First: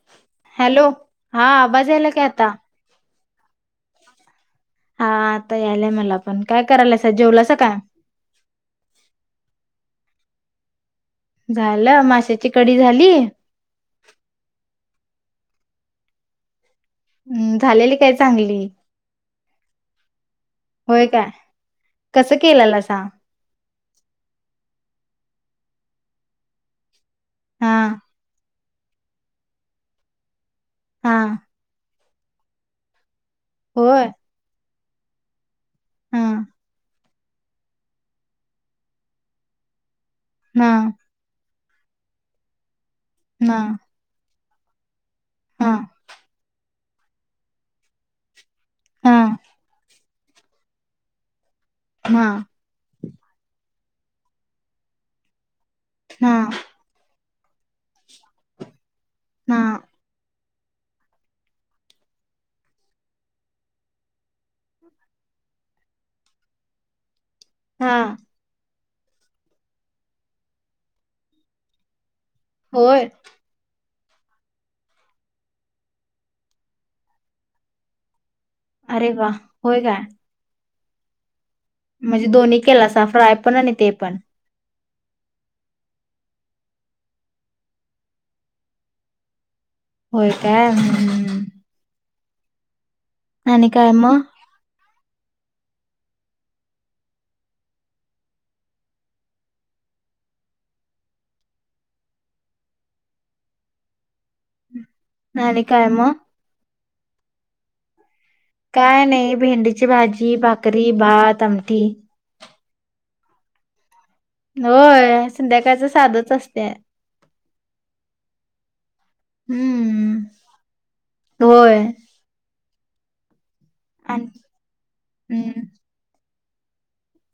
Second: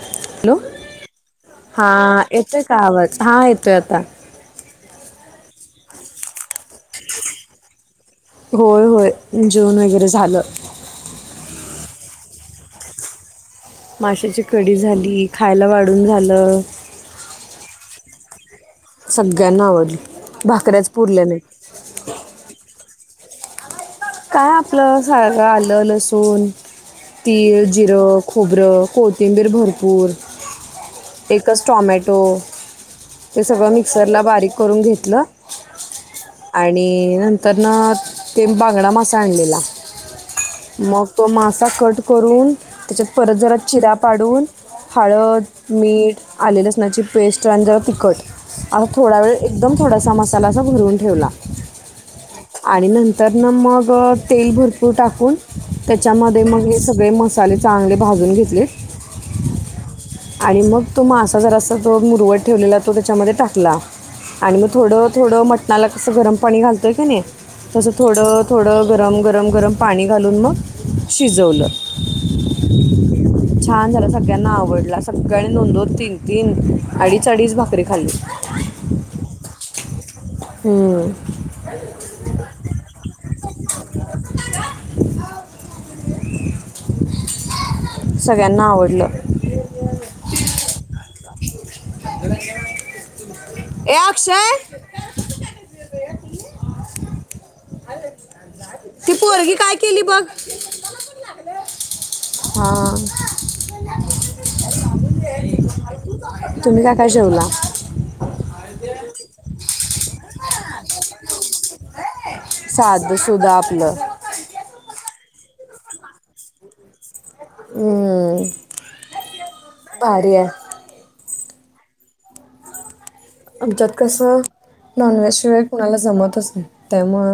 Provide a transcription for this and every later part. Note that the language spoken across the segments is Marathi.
हॅलो हा आवाज यायला काय आता येतोय का आवाज हा येतोय आता हा आता यालाय मला पण काय करायला जेवलास काय होय होय जेवन वगैरे झालं झालं माशाची कडी झाली माशाची कडी झाली खायला वाढून झालं हम्म, झालेली काय चांगली सगळ्यांना आवडली भाकऱ्याच होय पुरल्या काय नाही कसं केलंला स काय आपलं स आलं लसण तीळ हा जिरं खूप खोब्रं कोथिंबीर भरपूर हा एकच टॉमॅटो ते सगळं मिक्सर होय हा त्यानंतरन ते बांगडा मासा आणलेला ना मग तो मासाच कट करून त्याच्यात परत जरा ना चिरा पाडून हा हळद मीठ आले लसणाची पेस्ट रजवळ पिकट आता हा थोडा वेळ एकदम थोडासा मसालासा भरून ठेवला ना आणि नंतर ना मग तेल भरपूर टाकून ना त्याच्यामध्ये मग सगळे मस् मसाले चांगले भाजून घेतले. हा. आणि मग तो मासा जरासा जो मुरवट ठेवलेला तो त्याच्यामध्ये टाकला. आणि मग थोडं थोडं मटणाला कसं गरम पाणी घालतोय काय नाही तसं हा थोडं थोडं गरम गरम गरम पाणी घालून मग शिजवलं. होय. छान झाला सगळ्यांना आवडला सगळ्यांनी दोन-दोन, तीन-तीन, अडीच- अडीच भाकरी खाल्ली. अरे वा होय काय. हम्म. म्हणजे दोन्ही केलासा फ्राय पण आणि ते पण. [inaudible] सगळ्यांना आवडलं. होय काय हम्. ए मग अक्षय. ती पोरगी काय केली बघ? हा. आणि काय मग? तुम्ही काय काय जेवला? काय नाही भेंडीची भाजी, भाकरी, भात, आमठी. साध सुध आपलं. संध्याकाळच साधच असते. हम्म. हम्म भारी आहे. होय. आमच्यात आणि कसं नॉनव्हेज शिवाय हम्म कुणाला जमतच नाही त्यामुळे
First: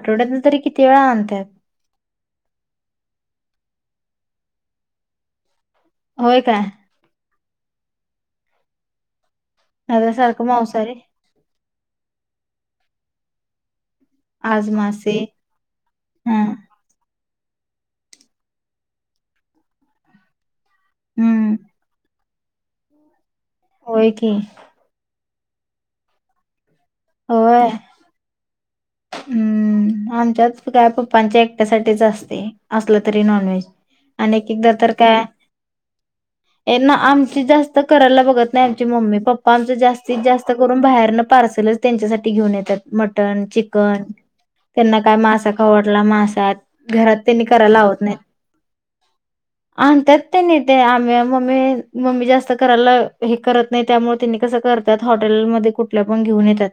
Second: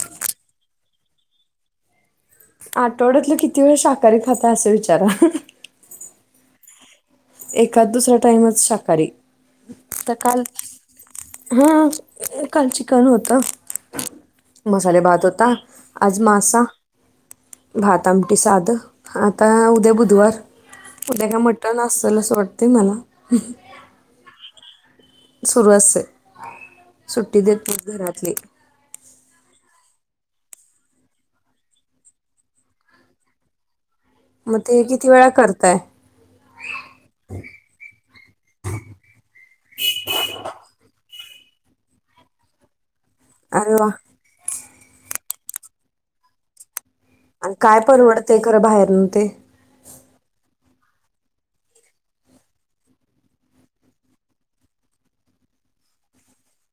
आठवड्यातन तरी किती वेळा आणताय? आठवड्यातलं किती वेळ शाकाहारी खाता असं विचारा? होय काय? एखाद दुसरा टाइमच शाकाहारी. नाहीतर सारख मांसाहारीच. हा काल चिकन होत. आज मसाले मासे भात होता. आज हा मासा भात, आमटी साधं. आता उद्या बुधवार उद्या काय हम्म मटण अस ल असं वाटते मला. होय की. सुरू असते. सुट्टी देत होय नाही घरातली. हम्म आमच्याच काय पप्पांच्या एकट्यासाठीच असते, असलं तरी नॉनव्हेज. आणि एक मग ते किती वेळा करताय? ये ना आमची जास्त करायला बघत नाही. आमची मम्मी पप्पा आमचा जास्तीत जास्त करून बाहेर न पार्सलच त्यांच्यासाठी घेऊन येतात मटन, अरे वा चिकन, त्यांना काय मास खाऊ वाटला मासा घरात त्यांनी आणि करायला काय लावत नाहीत. परवडतंय खरं बाहेरनं ते आणत्यात त्यांनी आम मम्मी जास्त करायला हे करत नाही त्यामुळे त्यां कस करतात हॉटेलमध्ये कुठल्या पण घेऊन येतात.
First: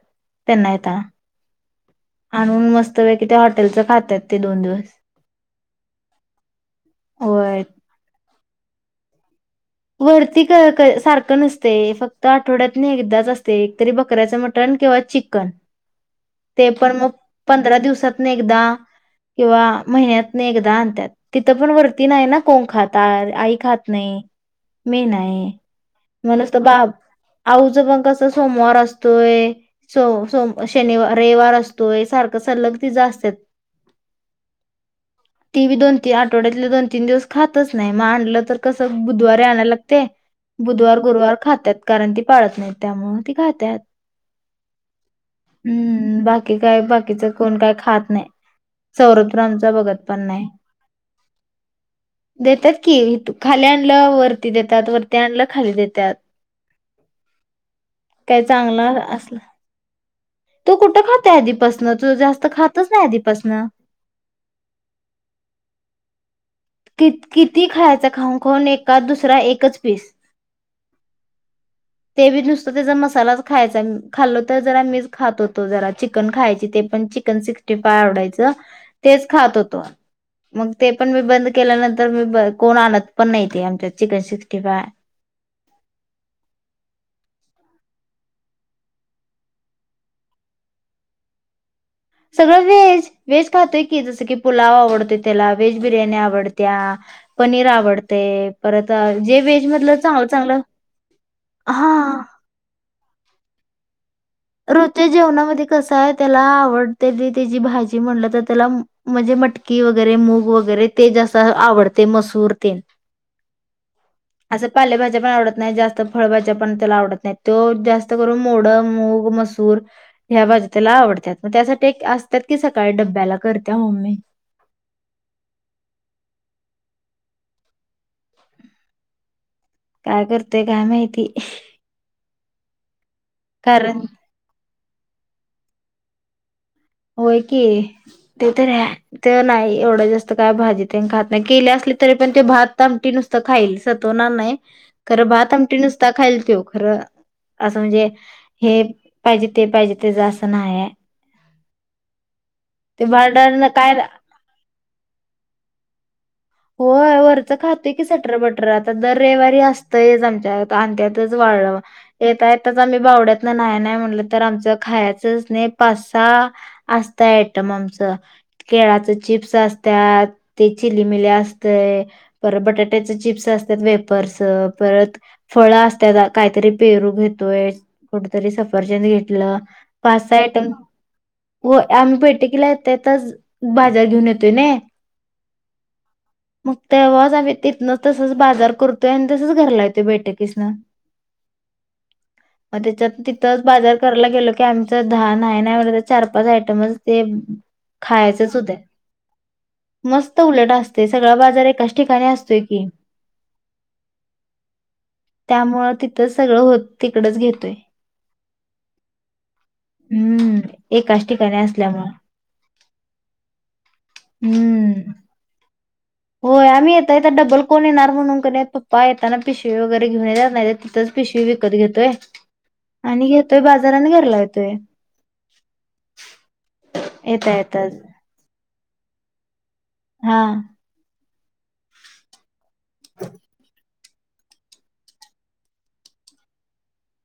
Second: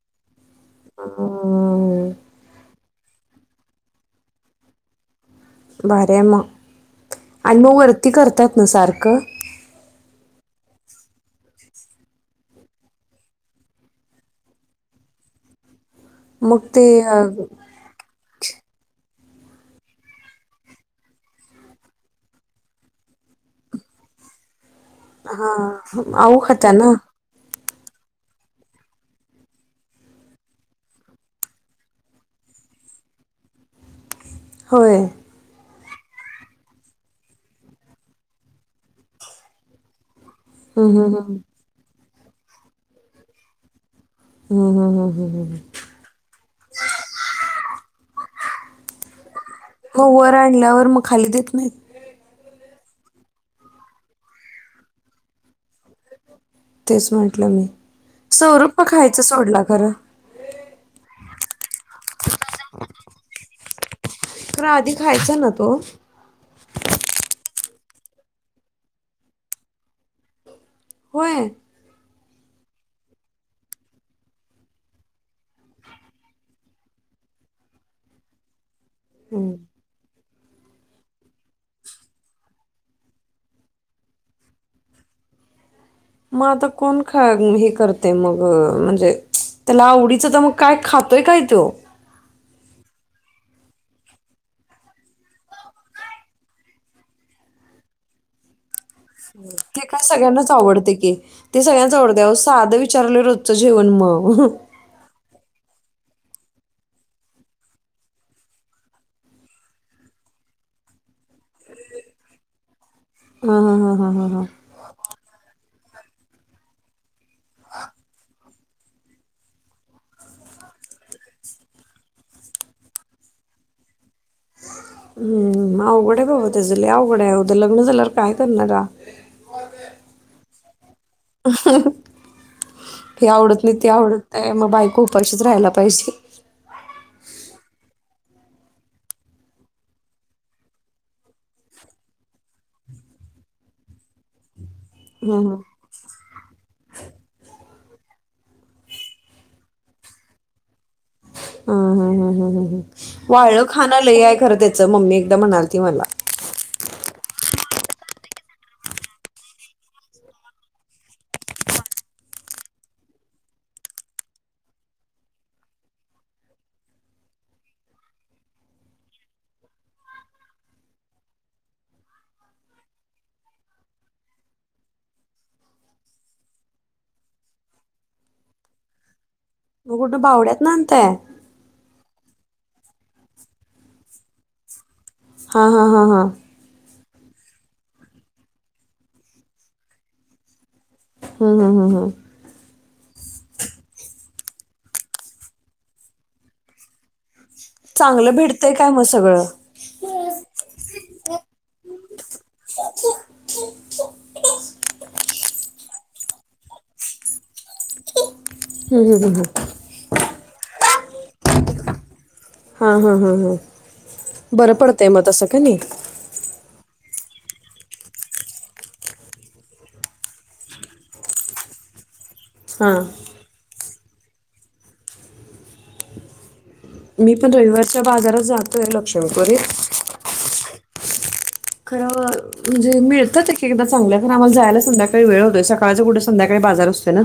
त्यांना येता. अं, आणून मस्त पैकी हॉटेलचं खातात ते दोन दिवस. भारी आहे मग आणि होय मग वरती करतात ना सारखं, वरती सारख नसते, फक्त आठवड्यात नाही एकदाच असते. तरी बकऱ्याच मटण किंवा चिकन, मग ते पण मग अं, पंधरा दिवसात एकदा किंवा महिन्यात नाही एकदा आणत्यात. तिथं पण वरती नाही ना कोण खात, आई खात नाही. मी नाही हा [inaudible] आऊ खाता ना तिचं पण कसं सोमवार असतोय, सोम सोम शनी रविवार असतोय. सारखं सलग तिज अस्त्यात होय, दोन तीन आठवड्यातले दोन तीन दिवस खातच नाही मग आणलं तर कसं बुधवारी आणयला लागते. बुधवार हम्म, हम्म. गुरुवार खातात कारण ती पाळत नाही त्यामु ती खातात हम् हम् हम् हम्म बाकी काय बाकीच कोण काय खात नाही. सौरभ तर आमचा बघत मग पण वर नाही आणल्यावर मग खाली देत नाहीत देतेत खाली आणलं वरती देतात वरती आणलं खाली देतात. तेच म्हंटलं मी काय सौरभ पण चांगला खायचं असला सोडला कार तू कुठं खातेआधीपासन तू जास्त खातच नाही आधिपासन खर आधी खायचा ना तो ती खायचा खाऊन खाऊन एका दुसरा एकच पीस होय ते बी नुसतं ते ज मसालाच खायचा खाल्लो तर जरा मी खात होतो जरा चिकन खायची ते पण चिकन सिक्स्टी फाय आवडायचं तेच खात होतो. मग ते पण मी बंद केल्यानंतर मी कोण आणत पण नाही ते आमच्या चिकन सिक्स्टी फाय मग आता कोण ख हे करते मग म्हणजे त्याला आवडीचं तर मग काय खातोय काय तो व्हेज खातोय की जस की पुलाव आवडतोय त्याला व्हेज बिर्याणी आवडती पनीर आवडते जे व्हेज ते मधलं काय चांगलं सगळ्यांनाच चांगलं आवडते की ते हा सगळ्यांच आवडते साधं विचारलेलं रोजचं जेवण मग रोते जेव ना त्याला आवड त्या भाजी म्ह तर त्या म्हणे मट वरे वगैरे ते जस आवडते मसूरते हा हा हा हा हा हा असं पालेभाज्या पण आवडत नाही जास्त फळबाच्या पण त्याला आवडत नाही तो जास्त करून मोडं मूग मसूर ह्या भाज्या त्याला आवडतात मग त्यासाठी असतात की सकाळी डब्याला करत्या मम्मी ह हम् अवघड आहे बाबा त्याच ल अवघड आहे उदर लग्न झाल्यावर काय करणारा काय करतेय काय माहिती ही आवडत नाही ती कारण आवडत नाही मग बायक उपशीच राहायला पाहिजे होय की ते तर ते नाही एवढं जास्त काय भाजी त्यां खात नाही केल्या अस तरी पण भात नुसत खातो ना नाही खरं भात हम्म, आमटी नच दाखयल तो खरं असं म्हणजे हे पाहिजे ते पाहिजे ते जा असं नाहीय हम ह ह ह वाळलं भांडण खाण काय लय खरं त्या मम्मी एकदा म्हणाल त मला हो वरचं खातंय की सटर बटर आता दर रविवारी असतयच आमच्या आण त्यातच वा येेत यच आम्ही बावड्यात ना नाही नाही म्हटलं तर आमचं खायचंच नाही पासा असत आम आम केळा चिप्स असत ते चिली मि अस ब कारी पेरू घेतोय करी सफर्न घ मग कुठं पाच सहा आट बावड्यात ना आणताय हो आम्ही भेट ेला त्याच बाजार घेऊन येतोय न हा हा हा हा मग तेव्हाच आम्ही तिथनं तसच बाजार करतोय आणि तसच घरला येतोय बैठकीसन हा हा हा हा मग त्याच्यात तिथंच बाजार करायला गेलो की आमचं दहाान आहे ना म्ह चार पाच आयटमच ते चांगलं खायचच भेटतंय उद्या काय मग सगळं मस्त उलट असत ते सगळा बाजार एक कच ठिकाणी असतोय की त्यामुळ तिथं सगळं होत तिकडच घेतोय [inaudible] हं, हं. हम्म एककाष्ट ठिकाणी असल्यामुळे हा हा हा हा बरं पडतंय हम्म. मग तसं का नाही होय आम्ही येत य तर डबल कोण येणार म्हणून क पप्पा येताना पिशवे वगैरेऊन येेतणार नाही तिथं पिशवी विकत घेतोय हा आणि घेतोय बाजाराने घरला येतोय मी पण येता येताच. रविवारच्या बाजारात जातोय लक्ष्मीपुरी हा खरा म्हणजे मिळतात एक एकदा ांगलंय कार आ्हाला जायला संध्याकाळी वळतोय सकाळं कुठ संध्याळी बाजार असतो ना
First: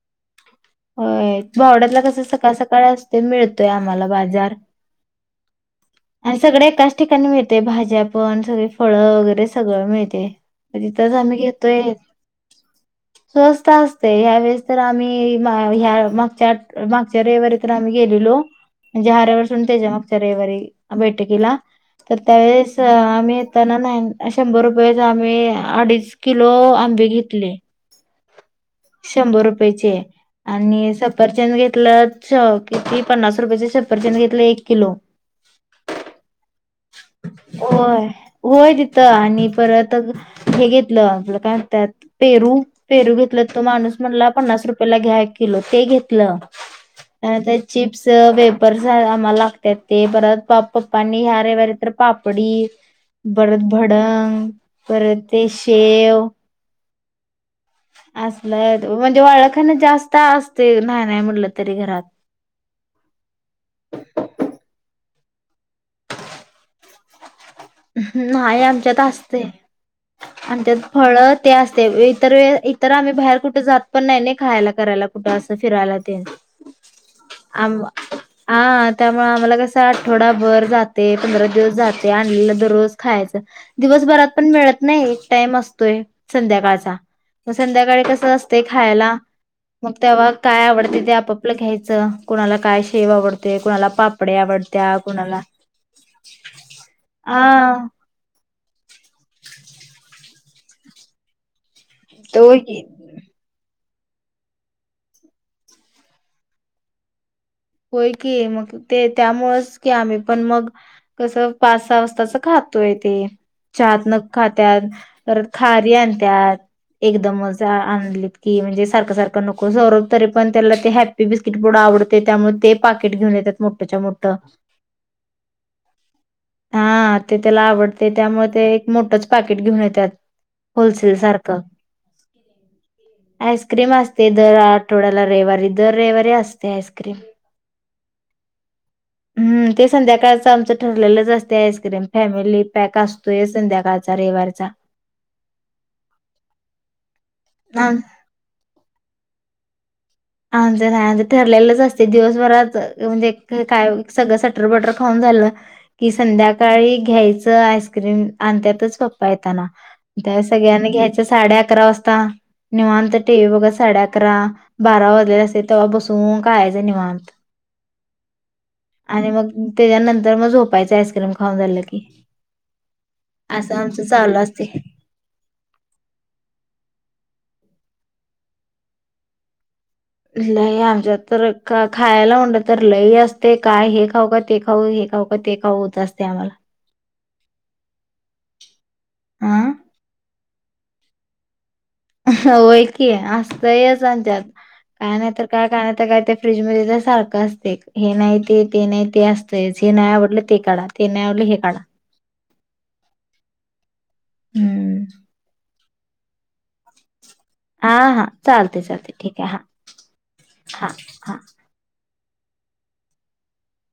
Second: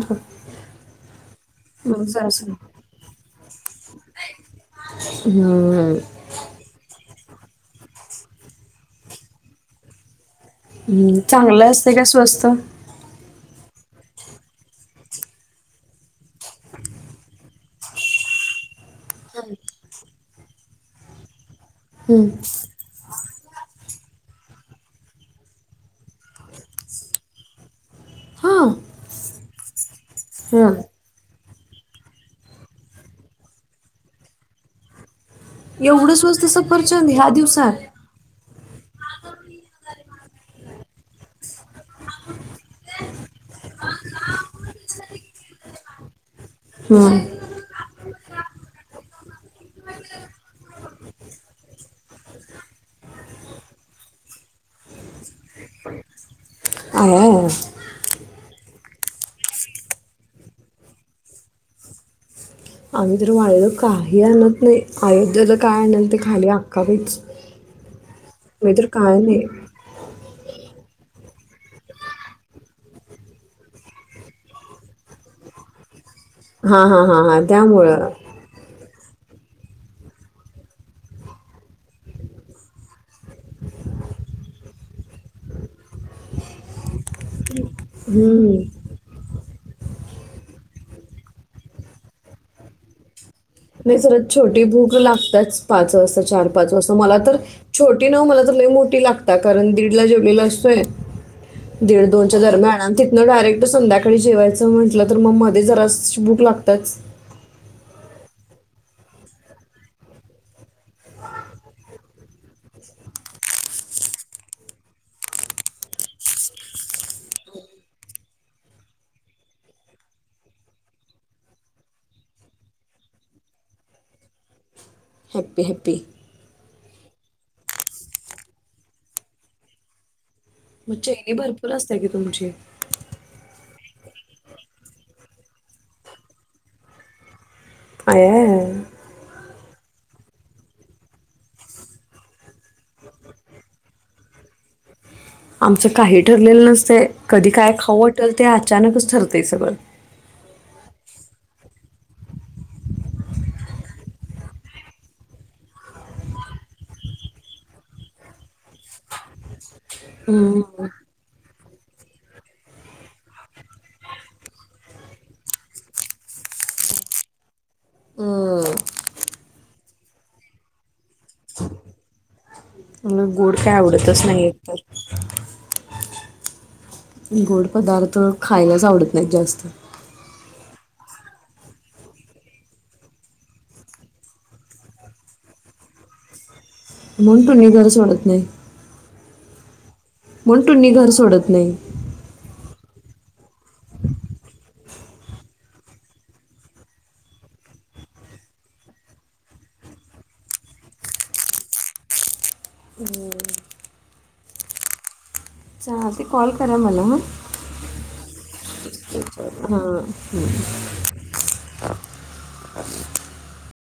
हो भावड्यातला मग कस जरासं सकाळ सकाळ असते मिळतोय आम्हाला बाजार ह आणि सगळ एकाच ठिकाणी मिळते भाज्या पण सगळी फळं वगैरे सगळं मिळते तिथच हं. आम्ही चांगलं घेतोय असते का स्वस्त स असते ह्यावेेळेस तर आम्ही ह्या मागच्या मागच्या रविवारी तर आम्ही गेलेलो म्हणजे हऱ्यावर सड त्याच्या मागच्या रविवारी बैठकीला तर हं. त्यावेळेस आम्ही त्यांना नाही शंभर रुपये आम्ही अडीच किलो आंबे घेतले हा शंभर रुपयचे हा आणि सपर घेतलं किती पन्नास रुपयाे छपर चेंद घेतलं एक किलो करचंद ह्या दिवसात होय. होय तिथं आणि परत हे घेतलं आपलं कायत पेरू पेरू घेतलं तो माणूस म्हटला पन्नास रुपयाेला घ्या किलो ते घेतलं हं. ता चिप्स वेपरस आम्हाला लागतात ते परत पप्पनी ह्या रे वारी तर पापडी परत भडंग परत ते शेव आया आया. असलय म्हणजे वाळखाण जास्त असते नाही नाही म्हटलं तरी घरात [inaudible] आम्ही तर वाळेला काही आणत नाही अयोध्येला काय आणल ते खाली अक्का बच, ह् नाही आमच्यात असते आणि त्यात फळ ते असते इतर व इतर आम्ही बाहेर कुठे जात पण नाही नाही खायला करायला कुठ अस फिरायला ते हा हा हा हा आ त्यामुळं हा त्यामुळे आम्हाला कसं आठवडाभर जाते पंधरा दिवस जाते आण दज खायच दिवसभरात पण मित नाही टाम असतोय संध्याकाळचा मग संध्याकाळी कसं हम्म असते खायला मग तेव्हा काय आवडते ते आपापलं घ्यायचं कुणाला काय शेव आवडत नाही जर छोटी भूक लागतच पाच वाजता चार पाच वाजता मला तर हा छोटी न मला ग मो लागतात कारण दीडला जेवलेल असतोय दीड दोनच्या तो दरम्यान आणि तिथं डायरेक्ट संध्या कडे जेवायचं म्हंटलं तर मग मध्ये जरा बुक लागतच क मग ते त्यामुळेच की आम्ही पण मग कसं पाच सहा वाजताच खातोय ात न खात्यात तर खारी आणतात एकदमच आणलीत की म्हणजे सारखं सारखं नको सरव तरी पण त्याला ते हॅपी बिस्किट बोडा आवडते त्यामुळे ते पाकिट घेऊन येतात मोठ्याच्या मोठं हॅप्पी हॅप्पी हा ते त्याला आवडते त्यामुळे ते एक मोठंच पाकिट घेऊन येतात मग होलसेल चैनी सारखं भरपूर असते की तुमची आईस्क्रीम असते दर आठवड्याला रविवारी दर रविवारी असते आईस्क्रीम काय आहे? हम्म ते संध्याकाळी आमचं ठरलेलंच असत आइस्क्रीम फॅमिली पॅक असतोय संध्याकाळचा रविवारचा आमचं काही ठरलेलं नसतंय, कधी काय आम- खाऊं वाटल ते अचानकच ठरतय सगळं. आमचं नाय आमचं ठरलेलंच असते दिवसभरात म्हणजे काय सगळं सटर बटर खाऊन झालं की संध्याकाळी घ्यायचं आईस्क्रीम आणतेतच पप्पा येताना. त्या हम्म. सगळ्यांनी घ्यायचं साडे अकरा वाजता निवांत टी व्ही बघा साडे अकरा बारा वाजलेले असतेत तेव्हा बसून खायचं निवांत हम्म. आणि मग त्याच्यानंतर मग झोपायचं आईस्क्रीम खाऊन झालं की. मला गोड काय असं आमचं आवडतच चालु नाही असतंय एकतर गोड पदार्थ खायलाच आवडत नाहीत जास्त. लय आमच्यात तर क खायला म्हणत तर लई असतंय काय हे खाऊ का ते खाऊ हे खाऊ का ते खाऊ होत असतंय आम्हाला. म्हणून तुम्ही घर सोडत नाही. आ पण [inaudible] घर सोडत नाही व्हय कि असतंयच आमच्यात. काय नाहीतर काय का नाहीतर काय त्या फ्रीज मध्ये तर सारखं असते हे नाही ते ते नाही ते असतंयच. ते नाही आवडले ते काढा ते नाही आवडले हे काढा. हम हम्म हा ते कॉल करा मला हा हा चालते चालते ठीक आहे हा हां. हा हा